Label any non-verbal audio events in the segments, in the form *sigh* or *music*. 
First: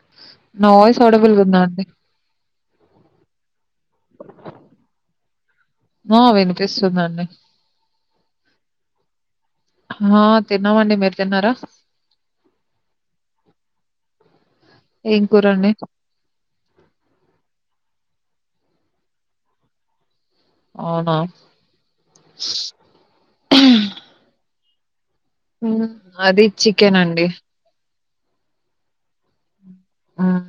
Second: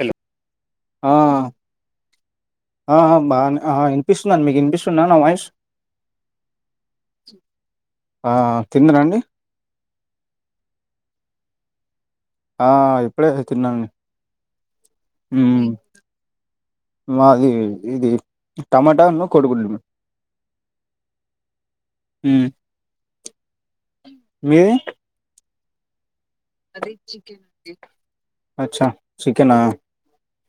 Hello నా voice ఆ ఓడబుల్గాందా అండి ఆ బాగా ఆ వినిపిస్తుది అండి మీకు వినిపిస్తుందా నా వాయిస్ ఆ వినిపిస్తుందండి ఆ తిన్నారండి ఆ తిన్నామండి మీరు తిన్నారా ఆ ఇప్పుడే తిన్నాము ఏం కూరండి? మాది ఇది టమాటా కోడి గుడ్లు అవునా మ్మ్ మీది అది చికెన్ అండి అచ్చా చికెనా హ్మ్.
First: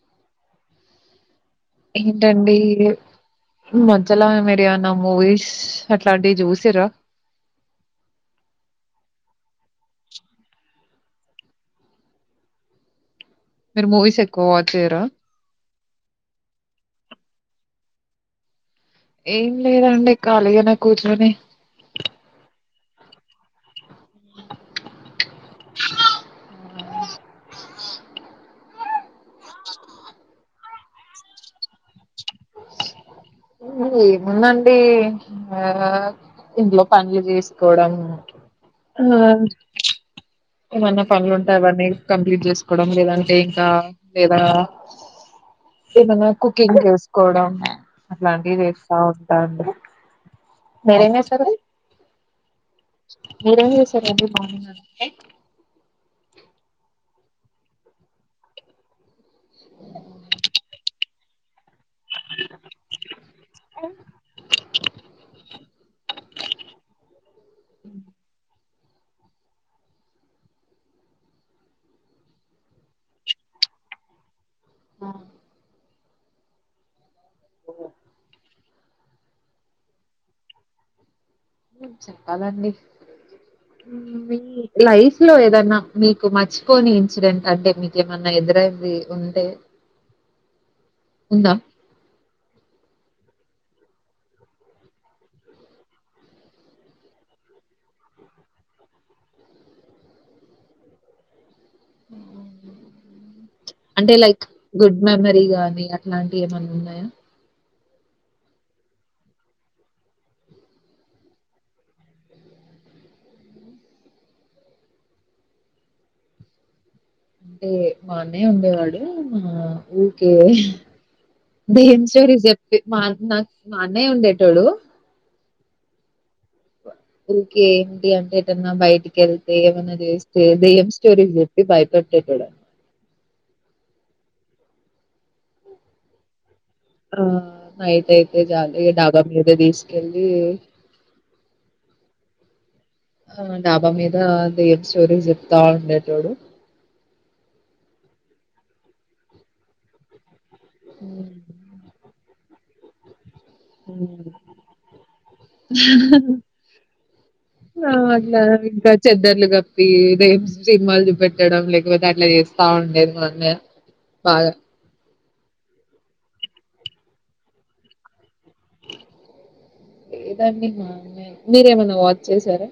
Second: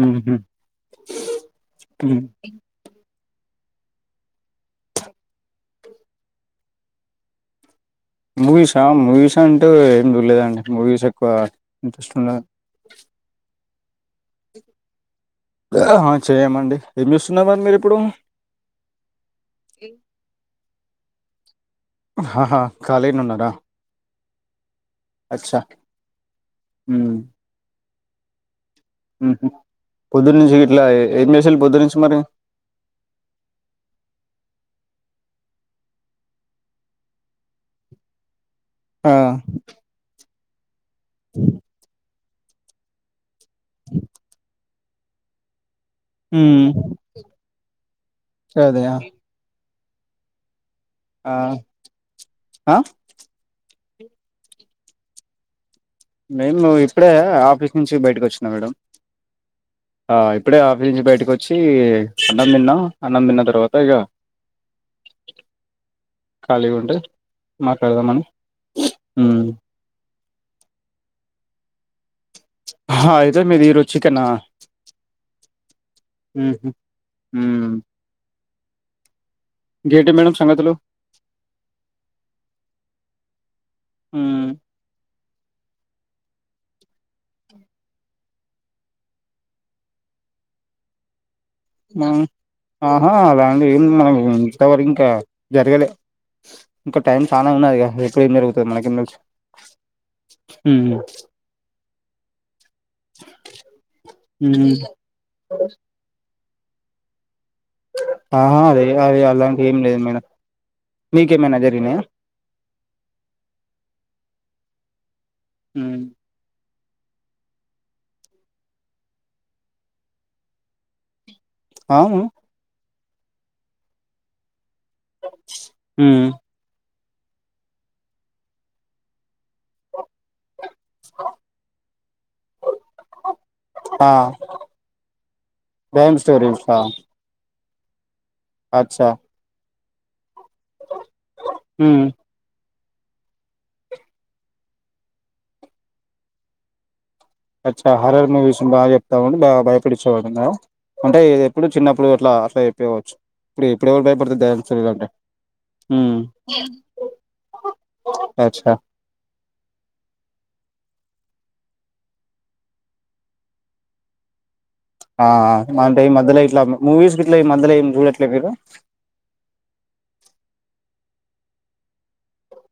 ఉహు ఏంటండి మధ్యలో మీరు ఏం అన మూవీస్ అట్లాంటివి చూసార మూవీసా మూవీస్ అంటే ఏం చూర్లేదండి మూవీస్ ఎక్కువ ఇంట్రెస్ట్ ఉండదు మీరు మూవీస్ ఎక్కువ వాచ్చారు చేయమండి ఏం చూస్తున్నరూ మరి మీరు ఇప్పుడు ఏం లేదండి కాళీగానే కూర్చొని హాహా కలిగనే ఉన్నరా అచ్చా ఉ ఉహు పొద్దున్ నుంచి గిట్లా ఏమ్ చేసిళ్ళు పొద్దున్ నుంచి మరి కు ఏముంది అండి ఆ ఇంట్లో పనులు చేసుకోవడం ఆ ఏమన్నా పనులు ఉంటే అవన్నీ కంప్లీట్ చేసుకోవడం లేదంటే ఇంకా లేదా ఏమన్నా మ్మ్ కుకింగ్ చేసుకోవడం అట్లాంటి అదే ఆ వేస్తా ఉంటాన్ మీరేం ఆ! చేస్తారు ఆ మీరే చేసు ఎర్లీ మార్నింగ్ అత్తే మేము ఇప్పుడే ఆఫీస్ నుంచి బయటకు వచ్చినా మేడం ఆ ఇప్పుడే ఆఫీస్ నుంచి బయటకు వచ్చి అన్నం తిన్న అన్నం తిన్న తర్వాత ఇక ఖాళీ ఉంటే మాట్లాడదామని ఆ అయితే మిది ఈరోజు చికెన్ ఆ ఆ ఉహు ఉ గేటి మేడమ్ సంగతులు చెప్పాలండి మీ ఉమ్ లైఫ్ సులో ఏదన్నా మీకు మర్చిపోని ఇన్సిడెంట్ అంటే మీకేమన్నా ఎదురు అయ్యింది ఉంటే ఉందా మా ఆహా అలాంటి ఏమి మనకు ఇంతవరకు ఇంకా జరగలే ఇంకా టైం చానా ఉన్నది ఎప్పుడు ఏం జరుగుతది మనకేం తెలుసు ఉ అంటే లైక్ ఉమ్ గుడ్ మెమరీ గాని అట్లాంటి ఏమన్నా ఉన్నాయా ఆ అరే అరే అలాంటి ఏం లేదు మేడం మీకు ఏమన్నా జరిగినయా ఉ అంటే బానే ఉండేవాడు మా ఊరికే దయ్యం అవును స్టోరీస్ చెప్పి మా నాకు మా అన్నయ్య ఉండేటోడు ఉ ఊకే ఏంటి అంటే ఏటన్నా బయటికి వెళ్తే ఏమన్నా చేస్తే దేమ్ స్టోరీస్ చెప్పి భయపెట్టెటోడ ఆ దయ్యం స్టోరీస్ ఆ నైట్ అయితే చాలు ఇగ అచ్చా డాబా మీదికి తీసుకెళ్లు ఏ హ్మ్. ఆ డాబా మీద దయ్యం స్టోరీస్ చెప్తా ఉండేటోడు అచ్చ హర్రర్ మూవీస్ బాగా చెప్తావు అని బాగా భ భయపట్టించే వాడు అన్న అంటే ఎప్పుడు చిన్నప్పుడు అట్లా అట్లా చెప్పేయవచ్చు ఇప్పుడు ఇప్పుడు ఎవరు భయపడుతారు దయ్యం వచ్చినాయి అంటే ఉ నా అట్లా ఇంకా చెద్దర్లు కప్పి దయ్యం సినిమాలు చూపెట్ పెట్టడం లేకపోతే అట్లా చేస్తా ఉండేది మా అన్నయ్య బాగా ఆ అంటే ఈ మధ్యలో ఇట్లా మూవీస్ గీట్ల ఈ మధ్యలో ఏం చూడట్లేదు మీరు లేదండీ మా అన్నయ్య మీరు ఏమన్నా వాచ్ చేసారా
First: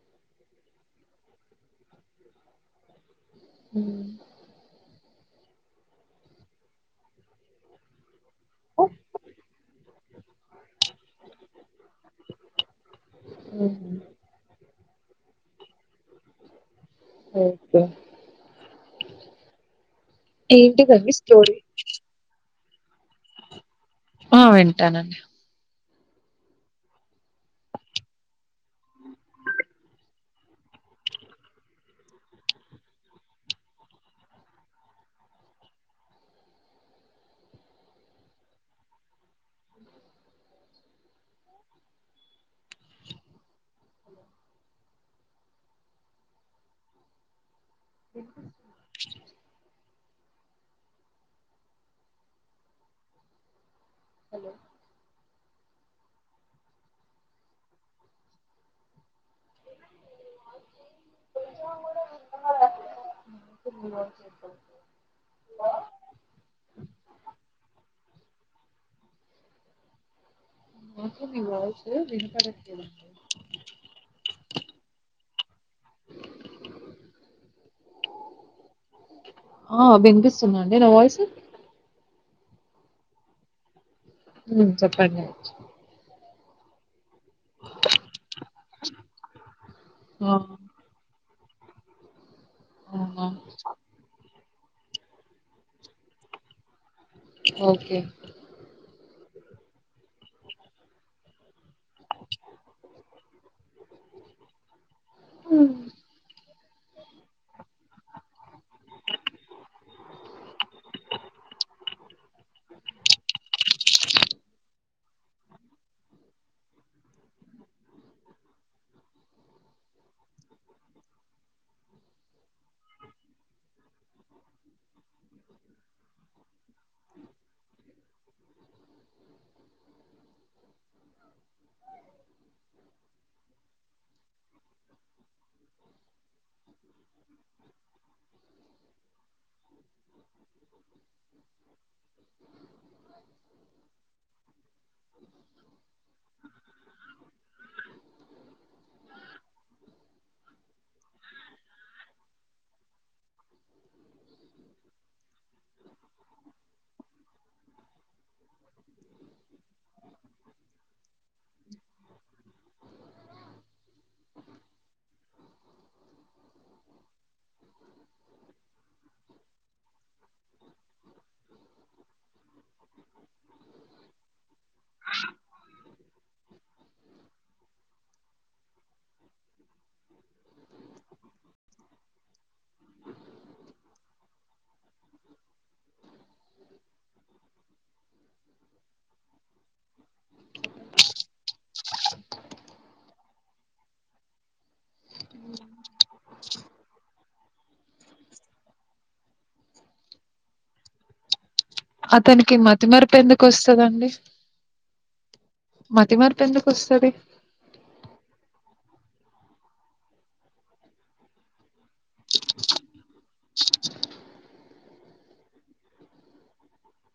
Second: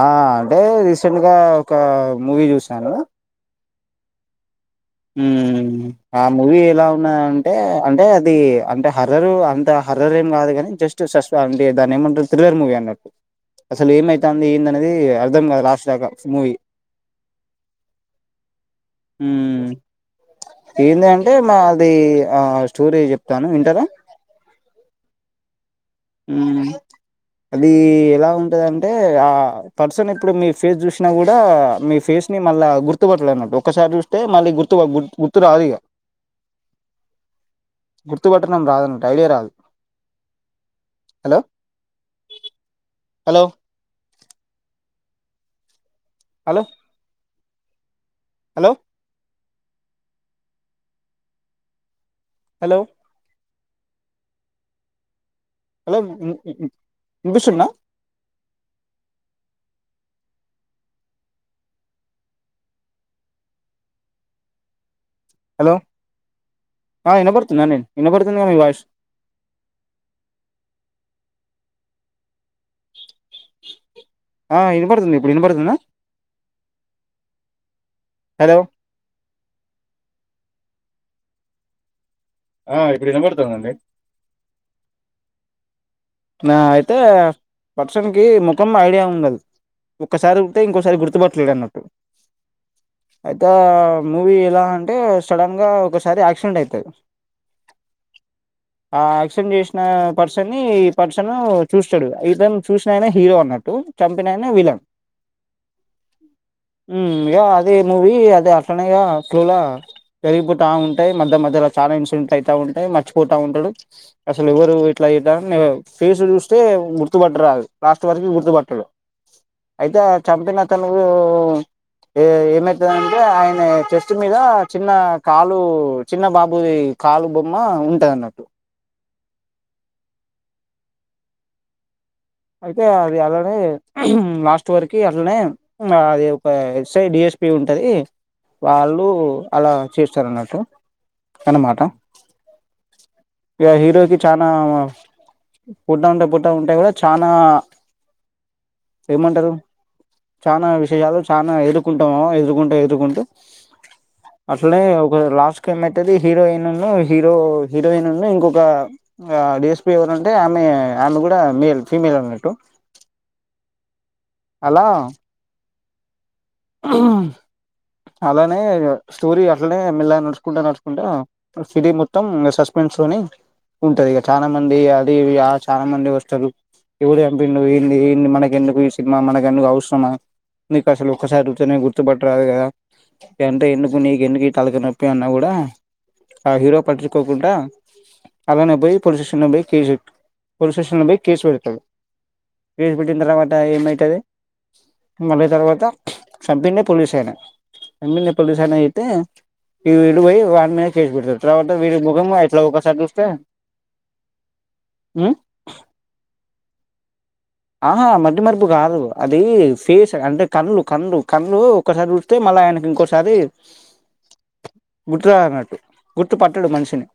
ఆ అదే రీసెంట్గా ఒక మూవీ చూసాను ఉ ఉ ఆ మూవీ ఎలా ఉన్నది అంటే అంటే అది అంటే హర్రర్ అం అంతా హర్రర్ ఏం కాదు కాని జస్ట్ షాస్ వాన్ దాని ఏమంటారు థ్రిల్లర్ మూవీ అన్నట్టు అసలు ఓకే ఏమైతాంది ఏంది అన్ అది అర్థం కాలే లాస్ట్ దాకా సు మూవీ అవిఘ్న ఉ ఏంది ఏంటిదండి అంటే స్టోరీ మా అది ఆష్ స్టోరీ చెప్తాను వింటారా ఆ వింటానండి హ్మ్ అది ఎలా ఉంటదింటే ఆ పర్సన్ ఇప్పుడు మీ ఫేస్ చూసినా కూడా మీ ఫేస్. మళ్ళా గుర్తుపట్టలే అన్నట్టు. ఒకసారి చూస్తే మళ్ళీ గుర్తు గుర్తు రాదు ఇగ. గుర్తుపట్టడం రాదు ఐడియా రాదు. Hello, hello. Hello hello hello hello hello, భూషణ. *unintelligible* హలో, ఆ వినబడుతుందా అండి నేను వినబడుతు. *unintelligible* మాకు మీ వాయిస్ వినపడట్లేదండి. ఆ విన పడుతుంది ఇప్పుడు విన పడుతుందా. ఆ వినిపిస్తుందా అండీ నా వాయిస్. ఆ ఇప్పుడు వినబడుతుందండి హ్మ్ చెప్పండి. నా అయితే. పర్సన్ కి ముఖం ఐడియా ఉండదు, ఆ ఒక్కసారి చూస్తే ఇంకోసారి గుర్తుపడు. న్నట్టు, అవునా అయితే మూవీ ఎలా. అంటే సడన్ గా ఒకసారి యాక్సిడెంట్ అయితది. ఓకే. ఆ యాక్సిడెంట్ చేసిన పర్సన్ ఈ పర్సన్ చూస్తాడు ఇతను చూసిన ఆయన హీరో అ. వు చంపినాయన విలన్. హు అదే మూవీ అదే అట్లనే ఇ గా క్లూలా. పెరిగిపోతా ఉంటాయి. మధ్య మధ్యలో చాలా ఇన్సిడెంట్ అయితా ఉంటాయి. మర్చిపోతా ఉంటాడు. అసలు ఎవరు. అట్లా యి దాన్నే ఫేస్ చూస్తే గుర్తుపట్ట రాదు లాస్ట్ వరకు గుర్తుపట్టడు. అయితే చంపిన అతను ఉం ఉం. ఏ ఏమైతుందంటే ఆయన చెస్ట్ మీద చిన్న కాలు చిన్న బాబుది. కాలు బొమ్మ ఉంటది అన్నట్టు. అయితే అది అలానే లాస్ట్ వరకు అట్లనే, ఉన్నది. ఎస్ఐ డిఎస్పి ఉంటది, వాళ్ళు అలా చేస్తారు అన్నట్టు. తనమాట. ఇగ హీరోకి చానా. పుట్టా ఉంటే పుట్ట ఉంటే కూడా చానా. ఏమంటారు చాలా విషయాలు. చాలా ఎదుర్కొంటాము ఎదుర్కొంటూ ఎదుర్కొంటూ. అట్లనే ఒక లాస్ట్ ఏమైతది హీరోయిన్ ఉను హీరో హీరోయిన్ ఉను. ఇంకొక, డిఎస్పి ఎవరంటే ఆమె ఆమె కూడా మేల్ ఫీమేల్ అన్నట్టు. *unintelligible* అలా ఆహా అలానే స్టోరీ అట్లనే మిల్ల గా నడుచుకుంటా నడుచుకుంటా, సి టీ మొత్తం సస్పెన్స్. ని ఉంటది ఇక చాలా మంది అది చాలా మంది వస్తురు. ఎవడు చంపిండు ఏంది ఏంది మనకు ఎందుకు ఈ సినిమా మనకు ఎందుకు అవసరమా, నీకు అసలు. ఒకసారి సూత్తనే గుర్తుపట్టరాదు కదా, ఇదంతా ఎందుకు నీకు ఎందుకు తలకాయ నొప్పి అన్నా కూడా. ఆ హీరో పట్టించుకోకుండా. అలానా పోయి పోలీస్ స్టేషన్ లో పోయి కేసు, పోలీస్ స్టేషన్ లో పోయి కేసు పెడతాడు. కేసు పెట్టిన తర్వాత ఏమైతది, మళ్లీ తర్వాత. చంపిందే పోలీస్ ఆయన, చంపిందే పోలీస్ ఆయన అయితే. తే ఇడు పోయి వాడి మీద కేసు వెడ్తాడు అతనికి మతి మరుపు ఎందుకు ఒస్తదండి ఉమ్ మతిమర్పు ఎందుకు ఒస్తది ఆహా మతిమర్పు గాదు అది ఫేస్ అంటే కళ్ కళ్ళు కళ్ళు ఒకసారి చూస్తే మళ్ళ ఐనకు ఇంకోసారి గుర్తు రాదన్నట్టు గుర్తు పట్టడు మన్షిని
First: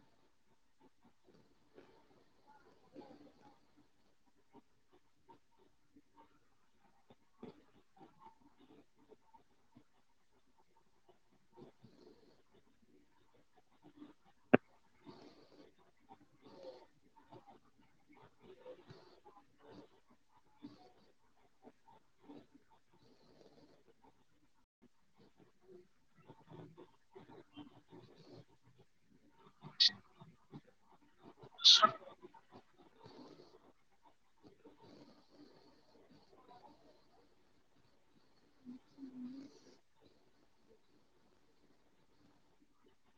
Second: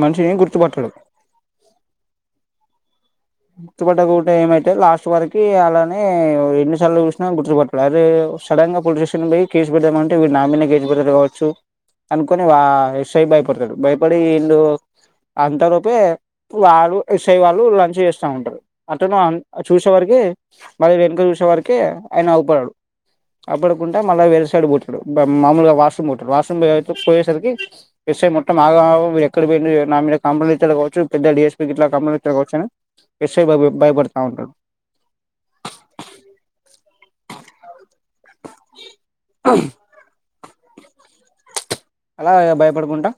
మన్షిని గుర్తుపట్టడు గుర్తుపట్టకుంటే ఏమైతే లాస్ట్ వరకి అలానే ఎన్నిసార్లు చూశ్నా గుర్తు పట్టడు అరే సడన్గా పోలీస్ స్టేన్ పోయ్ కేసు పెడ్మంటే వీడు నా మీనే కేసు పెడ్తాడు కావచ్చు అనుకొని వా ఎస్సై భయపడ్తాడు భయపడి ఈల్లు అంత లొపే వాళ్ళు ఎస్ఐ వాళ్ళు లంచ్ చేస్ టంటారు అటు చూసేవార్కి మరి వెనుక చూశేవారకి ఐన ఔపడడు అప్పుడుకుంటే మల్ల వేరే సైడ్ పోతడు మామూలుగా వాష్ రూమ్ పోత వాష్ రూమ్ పోయేసర్కి సేమ్ మొత్తం ఆగమాగం ఎక్కడ పోయింది నా మీద కంప్లైంట్ ఇత్తడు గావోచ్చు పెద్ద డి. ఎస్. ప్కి కంప్లైంట్ త్తడు కావోచ్చు అని ఎస్సే బబ్ భయపడ్తా ఉంటడ్ *inaudible* అలా భయపడుకుంటా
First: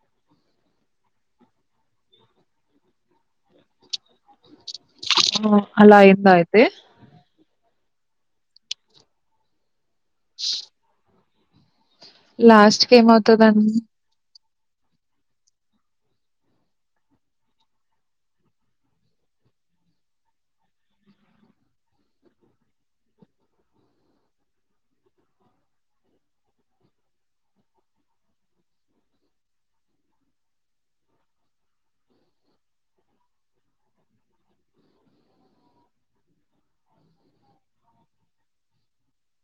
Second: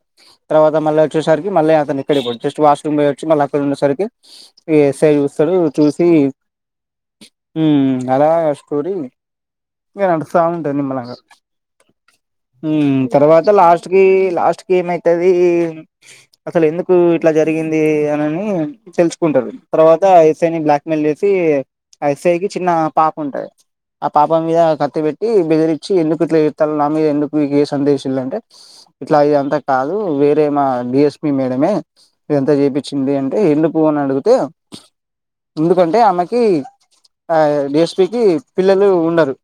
తర్వాత మల్ల ఒచ్చేసరికి మల్ల అతని క్కడ పోడు జస్ట్ వాష్ రూమ్ పయోచి మళ్ల అక్కడ సరికి ఈ ఎసై చూస్తడు ఆ అలా చూసీ అయిందా అయితే ఊమ్ అలా గా స్టోరీ ఇంగ నడుస్తా ఉంటది నిమ్మలంగా లాస్ట్ కి ఉమ్ తర్వాత ఏమవుతదండి లాస్ట్ కీ లాస్ట్ ఏమైతదీ అసలెందుకు ఇట్ల జరిగింది అనని తెల్సుకుంటాది తర్వాత ఎస్ఐ ని బ్లాక్ మెయిల్ చేసీ అ ఎస్ఐ కి చిన్నా పాప ఉంటది ఆ పాపం మీద కత్తి బెట్టి బెదిరిచ్చి ఎందుకు ఇట్లా చేత్తారు నా మీద ఎందుక్ మీకు ఏ సందేశిల్లంటే ఇట్లా ఇదింతా కాదు వేరే మా డిఎస్పి మేడమే దంత చేపీచింది అంటే ఎందుకు అని అడుగుతే ఎందుకంటే ఆమేకి ఆ డిఎస్పికి పిల్లలు ఉండరు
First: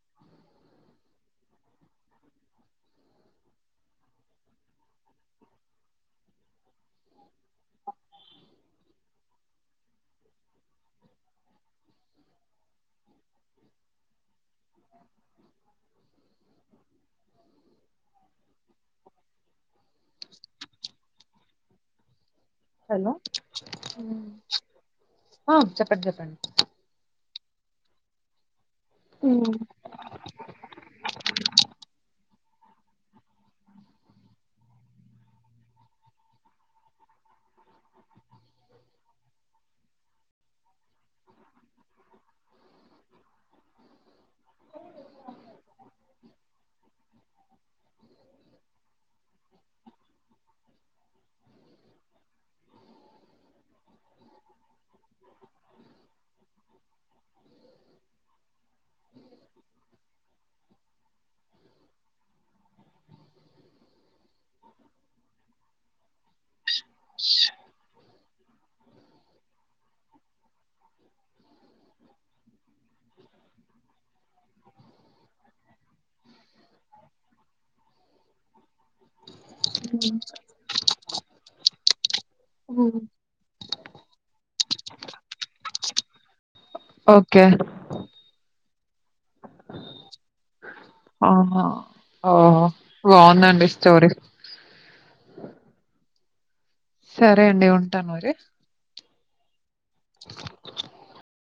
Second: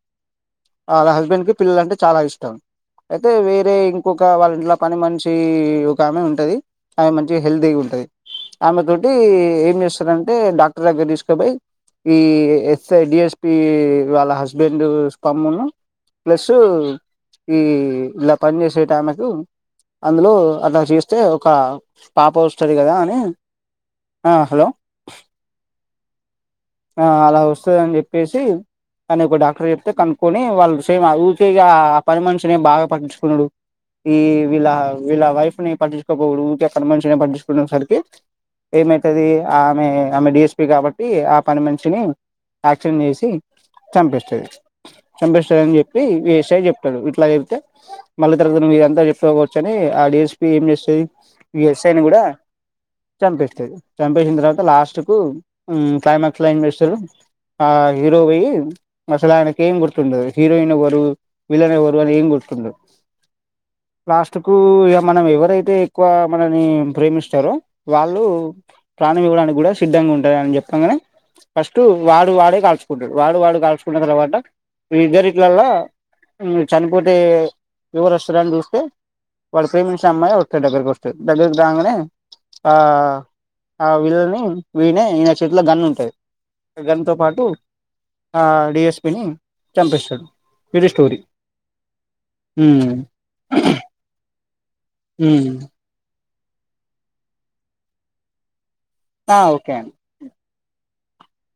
ఆళ్ళ హస్బెండ్ కి పిల్లలంటే చాలా ఇష్టం ఐతే వేరే ఇంకొక వాళ్ళ ఇంట్ల పని మన్షీ ఒకామె ఉంటది ఆమె మంచిగ హెల్తీ ఉంటది ఆమె తోటీ ఏం చేస్తడంటే డాక్టర్ దగ్గరిస్కో బొయ్ ఈ ఎస్ఐ డిఎస్పీ వాళ్ళ హస్బెండ్ స్పమ్మున్ను ప్లసు ఈ ఇలా పని జేసేటమెకు అందులో అలా జేస్తే ఒక పాపౌస్ హలో హలో అ చెప్పండి చెప్పండి వత్తదని జేప్పేసి అని ఒక డాక్టర్ జెప్తే కనుక్కొని వాళ్ళుమ్ ఊకేగా మన్షినే బాగా పట్టిచుకునుడు ఈ వీళ్ళ వీళ్ళ వైఫ్ ని పట్టించుకోపోడు ఊకె పని మన్షినే పట్టిచుకునే సరికి ఏమైతదీ ఆమె ఆమె డిఎస్పి గాబట్టి ఆ పని మనిషిని యాక్షన్ జేసి చంపేస్తది చంపిస్తదని జెప్పి వి ఎస్సే చెప్ తడు ఇట్ల జెప్తే మళ్ళ తర్వత నువిదంతా చెప్తవ్కోవచ్చు అని ఆ డఎస్పి ఏం చేస్తది ఇ ఎస్సేని గుడా చంపేస్తది చంపేసిన్ తర్వాత లాస్ట్ కు ఉమ్ క్లైమాక్స్ల జేస్తరు ఆ హీరో పోయి అసలైనకేేమ్ గుర్తుండదు హీరోయిన రు విలనెవర్ అని ఏం గుర్తుండదు లాస్ట్ కు ఇగ మనం ఎవరైతే ఎక్కువ మనని ప్రేమిస్తరో వాళ్ ఉ ప్రాణం ఇవ్వడానికి గుడా సిద్ధంగా ఉంటారని చెప్పాంగనే ఫస్టూ వాడు వాడే కాల్చుకుంటడు వాడు వాడు కాల్చుకున్న తర్వాత మీ ఇద్దరీట్లలా మ్ చనిపోతే ఎవరోస్తారని చూస్తే వాడ్ ప్రేమించిన అమ్మాయి ఒక దగ్గరకొస్తది దగ్గర్కి రాంగనే ఆ ఉమ్. అ వీలను వీనే ఈన చేత్ల గన్నుంటది గన్తో పాటు ఓకే ఆ డిఎస్పిని చంపిస్తడు ఆహ ఓహో ఉమ్ బాగుందండి స్టోరీ ఉమ్ సరే అండి ఉంటాను మరి ఆ ఓకే అండి